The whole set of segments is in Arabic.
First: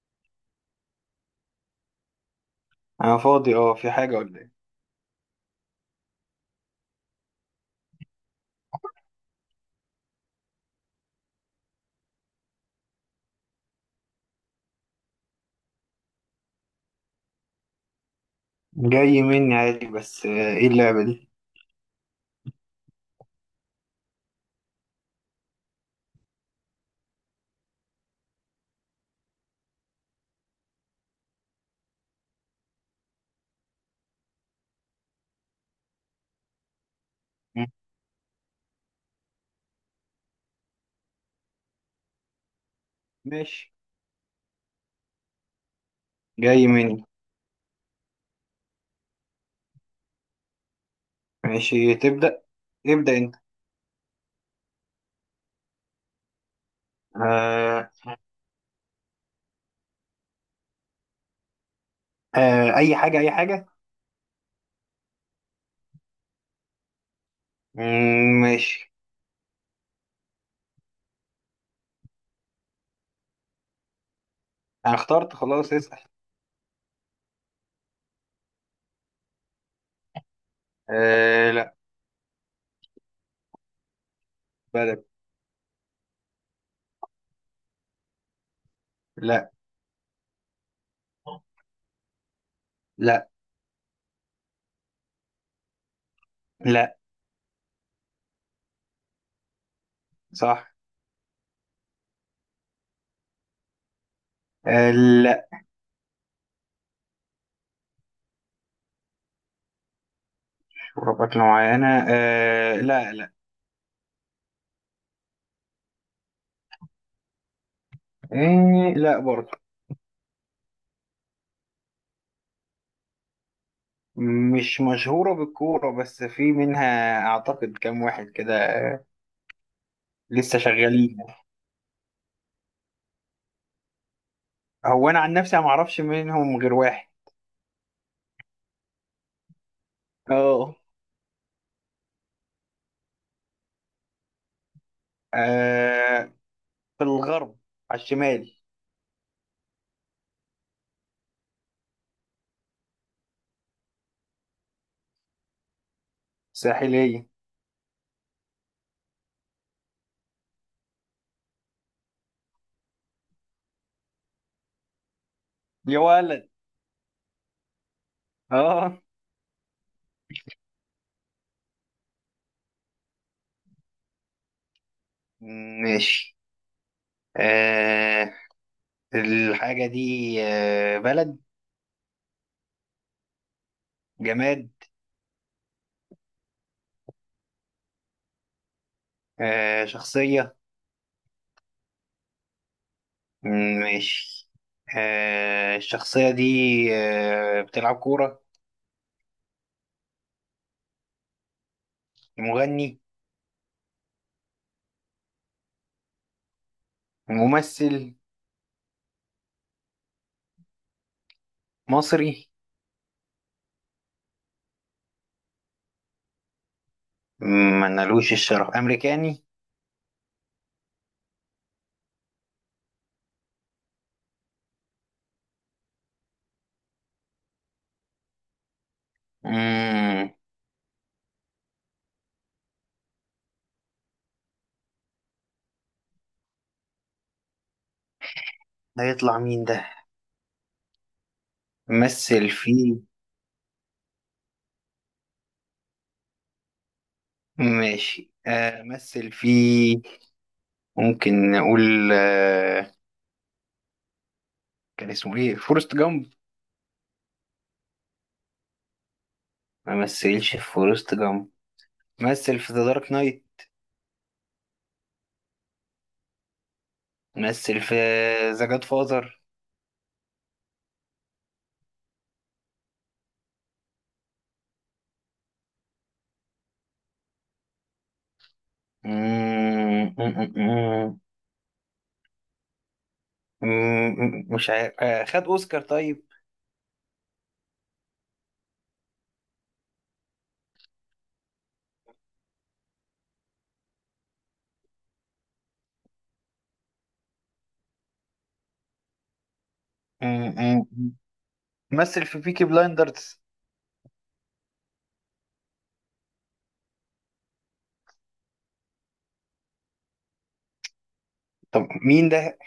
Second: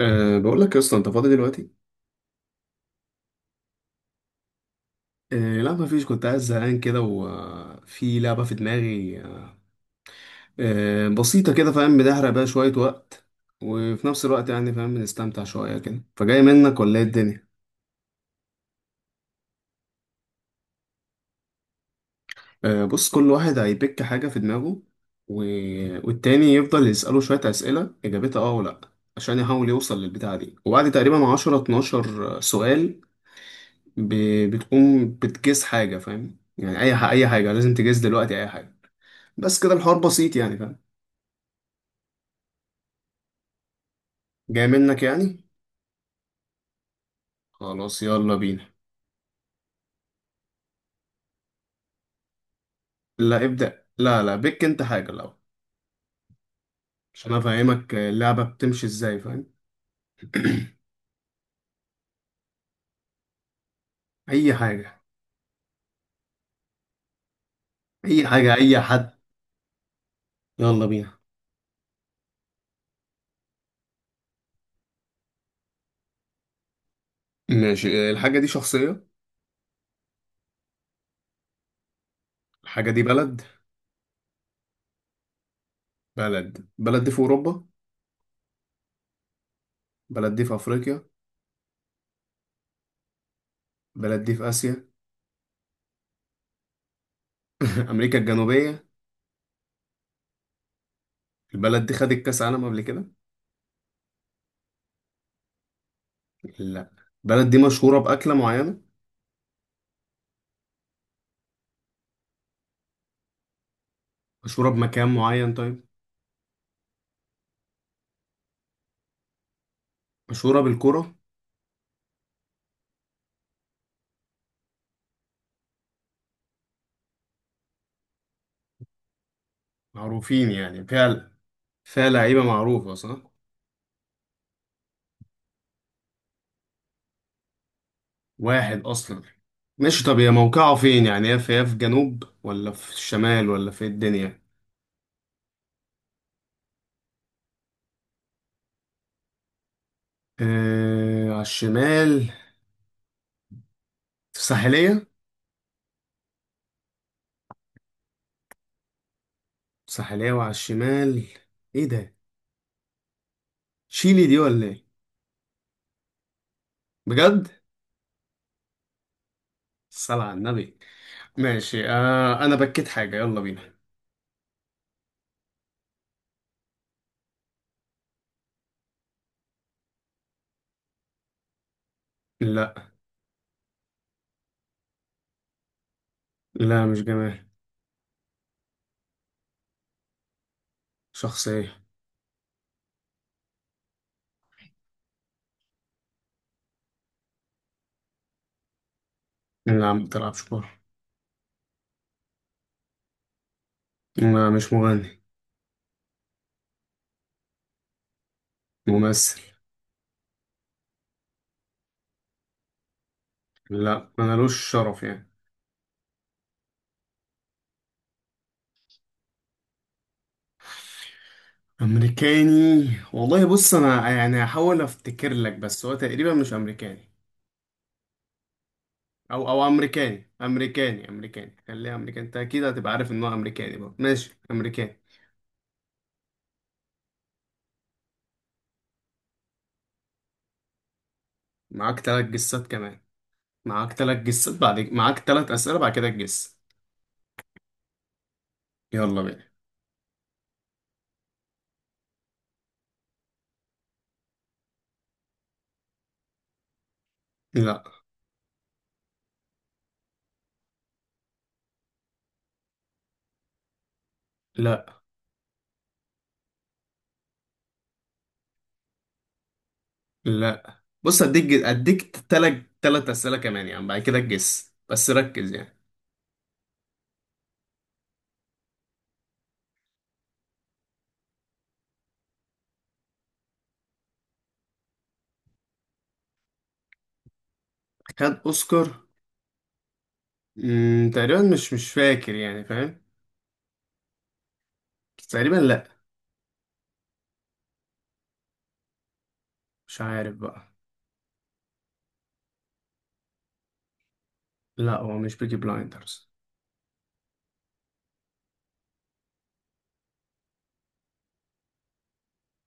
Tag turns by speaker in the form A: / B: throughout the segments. A: بقول لك يا اسطى، انت فاضي دلوقتي؟
B: انا فاضي، اه، في حاجة ولا ايه؟
A: لا، ما فيش، كنت قاعد زهقان كده وفي لعبه في دماغي. بسيطه كده، فاهم؟ بتحرق بقى شويه وقت، وفي نفس الوقت يعني فاهم، بنستمتع شويه كده. فجاي منك ولا ايه الدنيا؟
B: جاي مني عادي بس ايه اللعبة دي؟
A: بص، كل واحد هيبيك حاجه في دماغه و... والتاني يفضل يساله شويه اسئله اجابتها اه ولا لأ، عشان يحاول يوصل للبتاعه دي، وبعد تقريبا 10 12 سؤال ب... بتقوم بتجس حاجه، فاهم؟ يعني اي حاجه،
B: مم.
A: لازم تجس دلوقتي اي حاجه. بس كده الحوار بسيط، يعني فاهم؟
B: ماشي.
A: جاي منك يعني.
B: جاي مني.
A: خلاص، يلا بينا.
B: ماشي، تبدأ. ابدأ انت.
A: لا، ابدأ، لا لا، بك انت حاجة الأول عشان
B: آه.
A: افهمك اللعبة بتمشي ازاي، فاهم؟
B: آه، اي حاجة اي حاجة.
A: اي حاجة، اي
B: مم،
A: حاجة، اي
B: ماشي.
A: حد. يلا بينا.
B: انا اخترت، خلاص اسأل.
A: ماشي، الحاجة دي شخصية؟
B: آه لا.
A: الحاجة دي بلد؟
B: بدأ.
A: بلد دي في أوروبا؟
B: لا
A: بلد دي في أفريقيا؟
B: لا
A: بلد دي في آسيا؟
B: لا.
A: أمريكا الجنوبية.
B: صح.
A: البلد دي خدت كأس عالم قبل كده؟
B: آه. لا.
A: لا. البلد دي مشهورة بأكلة معينة؟
B: شربات معينة، آه لا لا.
A: مشهورة بمكان معين، طيب؟
B: آه لا برضه.
A: مشهورة بالكرة؟
B: مش مشهورة بالكورة، بس في منها أعتقد كام واحد كده
A: معروفين
B: لسه
A: يعني
B: شغالين.
A: فعلا. فيها لعيبة معروفة صح؟
B: هو انا عن نفسي ما اعرفش منهم غير واحد.
A: واحد أصلا. ماشي، طب هي موقعه
B: اه.
A: فين يعني، هي في جنوب ولا في الشمال ولا في إيه الدنيا؟
B: آه. في الغرب. على الشمال.
A: آه، على الشمال. في الساحلية؟
B: ساحلية.
A: الساحلية وعلى الشمال. ايه ده؟ تشيلي دي ولا ايه؟
B: يا ولد.
A: بجد؟
B: اه.
A: الصلاة على النبي. ماشي، أنا بكيت حاجة، يلا بينا.
B: ماشي. آه الحاجة دي بلد.
A: لا.
B: جماد.
A: لا، مش جمال.
B: شخصية.
A: شخص ايه؟
B: ماشي. الشخصية دي بتلعب كورة.
A: لا، ما بتلعبش كورة.
B: مغني.
A: لا، مش مغني.
B: ممثل.
A: ممثل.
B: مصري.
A: لا، ملوش شرف يعني.
B: ملوش الشرف، أمريكاني.
A: امريكاني. والله بص، انا يعني هحاول افتكر لك، بس هو تقريبا مش امريكاني. او
B: مم،
A: امريكاني، امريكاني امريكاني، خليها امريكاني، انت اكيد هتبقى عارف ان هو امريكاني بقى. ماشي، امريكاني.
B: هيطلع مين ده؟
A: معاك تلات
B: مثل
A: جسات كمان.
B: في.
A: معاك تلات جسات، بعد معاك تلات اسئله بعد كده تجس.
B: ماشي،
A: يلا
B: مثل في.
A: بينا.
B: ممكن نقول كان اسمه ايه، فورست جامب؟
A: لا
B: ما مثلش في فورست جامب. مثل في ذا دارك نايت.
A: لا
B: مثل في ذا جاد فاذر.
A: لا. بص، اديك تلات اسئله كمان يعني، بعد كده تجس، بس ركز يعني.
B: مش عارف. خد اوسكار طيب؟
A: خد اوسكار؟ تقريبا مش فاكر يعني، فاهم؟ بس تقريبا لا. مش عارف بقى.
B: م- م- مثل في بيكي بلايندرز؟
A: لا، هو مش بيكي بلايندرز.
B: طب مين ده؟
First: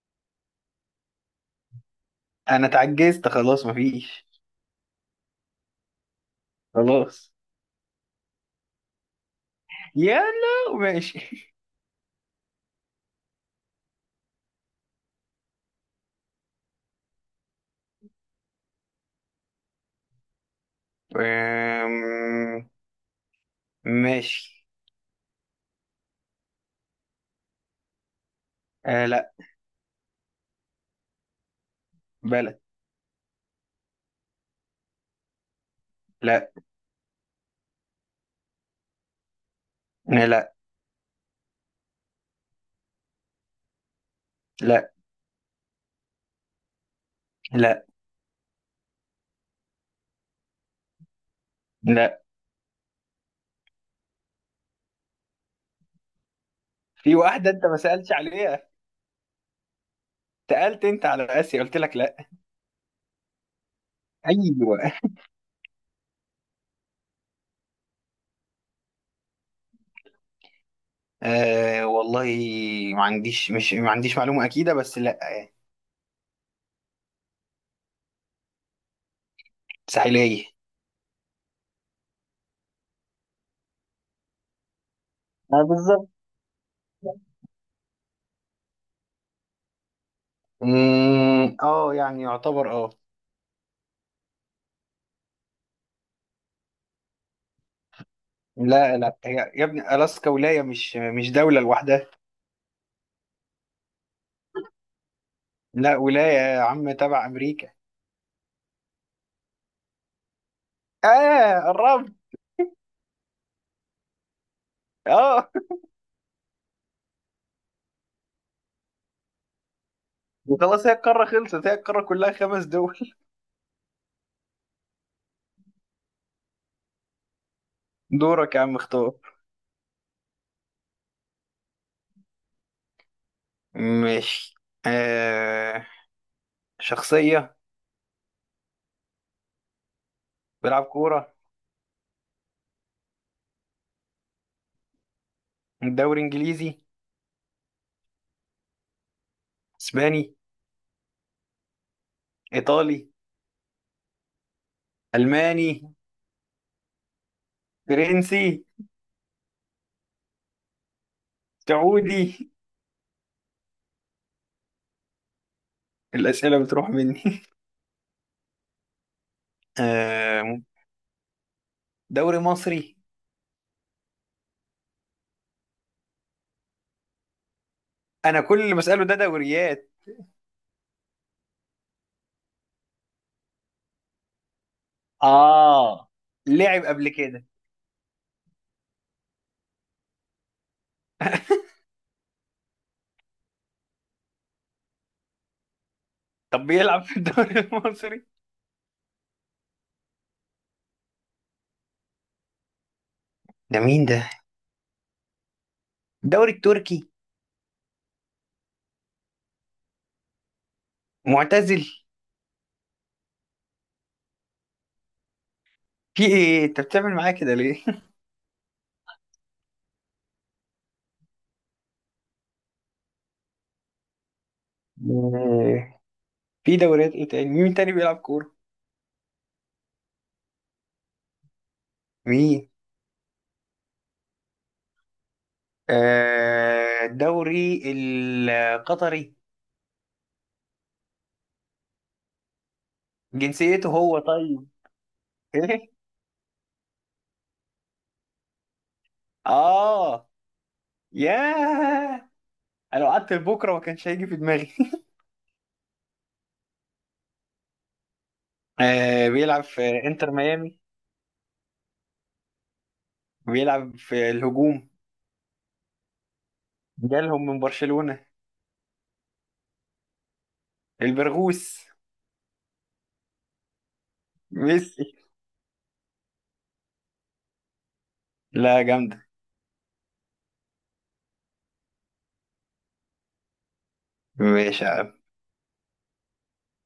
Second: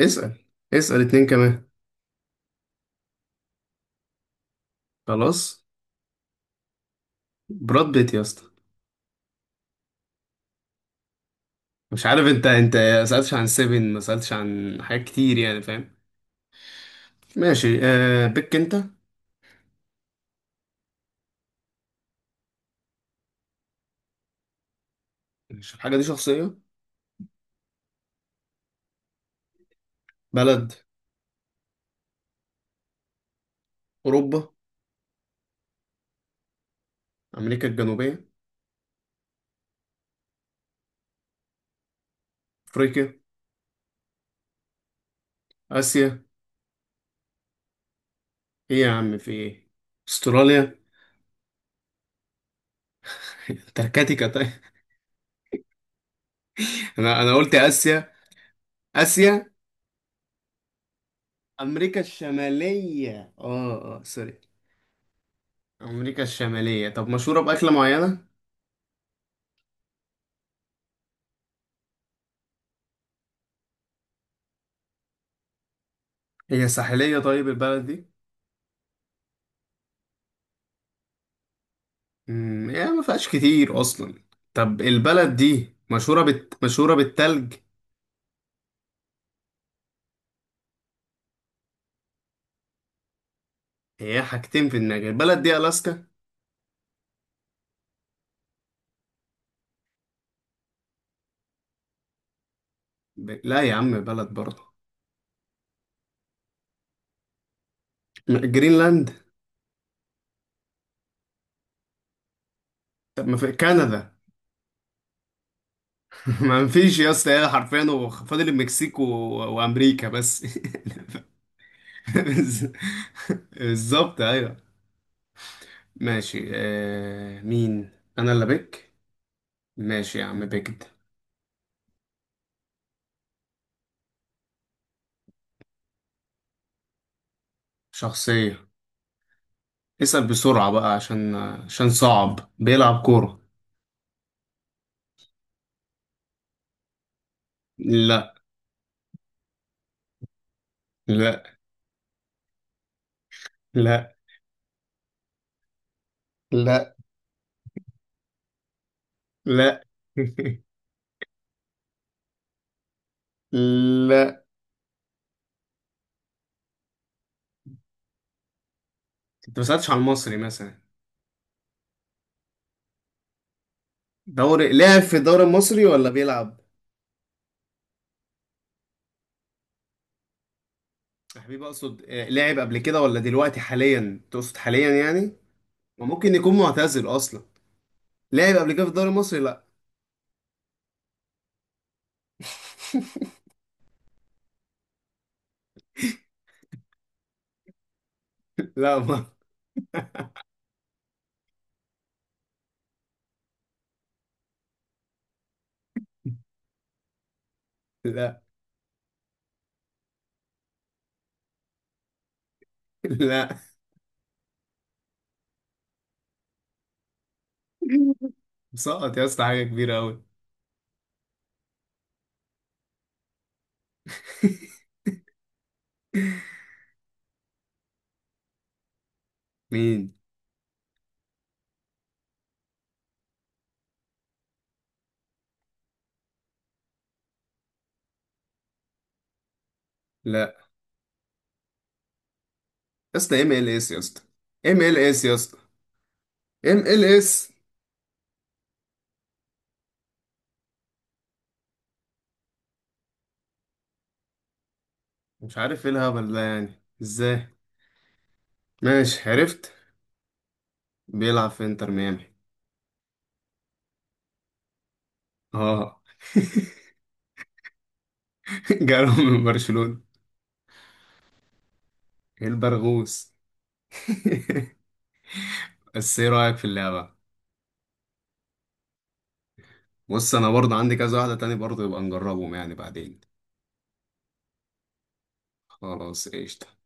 A: اسأل. اسأل اتنين كمان.
B: انا اتعجزت خلاص، مفيش.
A: خلاص.
B: خلاص.
A: براد بيت يا اسطى.
B: يلا ماشي.
A: مش عارف، انت ما سألتش عن سيفن، ما سألتش عن حاجات كتير يعني، فاهم؟ ماشي، بيك انت.
B: آم، ماشي.
A: مش الحاجة دي شخصية؟
B: آه لا.
A: بلد؟
B: بلا.
A: أوروبا؟
B: لا.
A: أمريكا الجنوبية؟
B: لا. لا.
A: أفريقيا؟
B: لا.
A: آسيا؟ إيه يا عم في إيه؟ أستراليا؟
B: لا.
A: انتاركتيكا طيب؟
B: في
A: أنا
B: واحدة
A: قلت
B: أنت ما
A: آسيا.
B: سألتش عليها.
A: آسيا.
B: سألت أنت على آسيا، قلت لك
A: أمريكا
B: لا.
A: الشمالية، آه آه سوري،
B: أيوه.
A: أمريكا الشمالية. طب مشهورة بأكلة معينة؟
B: آه والله، ما عنديش معلومة أكيدة، بس لا يعني.
A: هي ساحلية طيب البلد دي؟
B: ساحلية.
A: يعني ما فيهاش كتير أصلا. طب البلد دي
B: بالظبط.
A: مشهورة بالتلج؟
B: اه يعني يعتبر
A: هي حاجتين في دماغي، البلد دي ألاسكا؟
B: لا لا، هي يا ابني ألاسكا ولاية، مش دولة لوحدها.
A: لا يا عم، بلد برضه.
B: لا، ولاية يا عم، تبع أمريكا.
A: جرينلاند؟
B: آه قربت.
A: طب ما في كندا.
B: اه.
A: ما فيش يا اسطى، هي حرفيا هو فاضل المكسيك وأمريكا بس.
B: خلاص، هي القارة خلصت، هي القارة كلها خمس
A: بز-
B: دول.
A: بالظبط أيوه. ماشي، مين؟ أنا اللي
B: دورك يا عم،
A: بك؟
B: اختار.
A: ماشي يا عم بجد.
B: ماشي. آه شخصية.
A: شخصية. اسأل بسرعة
B: بيلعب
A: بقى، عشان
B: كورة.
A: عشان صعب. بيلعب كورة.
B: دوري إنجليزي؟
A: لا
B: إسباني؟
A: لا
B: إيطالي؟
A: لا
B: ألماني؟
A: لا
B: فرنسي؟
A: لا.
B: سعودي؟
A: لا،
B: الأسئلة بتروح مني.
A: انت ما سألتش عن المصري
B: آه
A: مثلا.
B: دوري مصري؟
A: لعب في الدوري المصري ولا بيلعب؟
B: أنا كل اللي بسأله ده دوريات.
A: يا حبيبي اقصد، لعب قبل كده ولا دلوقتي، حاليا تقصد حاليا يعني؟
B: آه،
A: وممكن يكون
B: لعب
A: معتزل
B: قبل
A: اصلا.
B: كده.
A: لعب قبل كده في الدوري المصري، لا.
B: طب بيلعب في الدوري المصري؟
A: لا ما.
B: ده مين ده؟ الدوري التركي؟
A: لا
B: معتزل؟
A: لا،
B: في ايه، انت بتعمل معايا كده ليه؟
A: مسقط يا اسطى حاجة كبيرة أوي.
B: آه، في دوريات ايه تاني؟ مين تاني بيلعب كورة؟
A: مين؟
B: مين؟ الدوري القطري؟
A: لا يا اسطى، ام ال
B: جنسيته
A: اس يا
B: هو
A: اسطى.
B: طيب؟
A: MLS يا اسطى.
B: ايه.
A: ام ال اس.
B: اه. ياه، انا لو قعدت لبكره ما كانش هيجي في دماغي.
A: مش عارف ايه الهبل ده يعني ازاي. ماشي
B: بيلعب
A: عرفت.
B: في انتر ميامي.
A: بيلعب في انتر ميامي.
B: بيلعب في الهجوم.
A: اه.
B: جالهم من برشلونة.
A: جاله من برشلونة.
B: البرغوث.
A: ايه البرغوث.
B: ميسي.
A: بس ايه رأيك في اللعبة؟
B: لا، جامدة.
A: بص انا برضه عندي كذا واحدة تاني برضه، يبقى نجربهم يعني بعدين.
B: ماشي.
A: خلاص قشطة.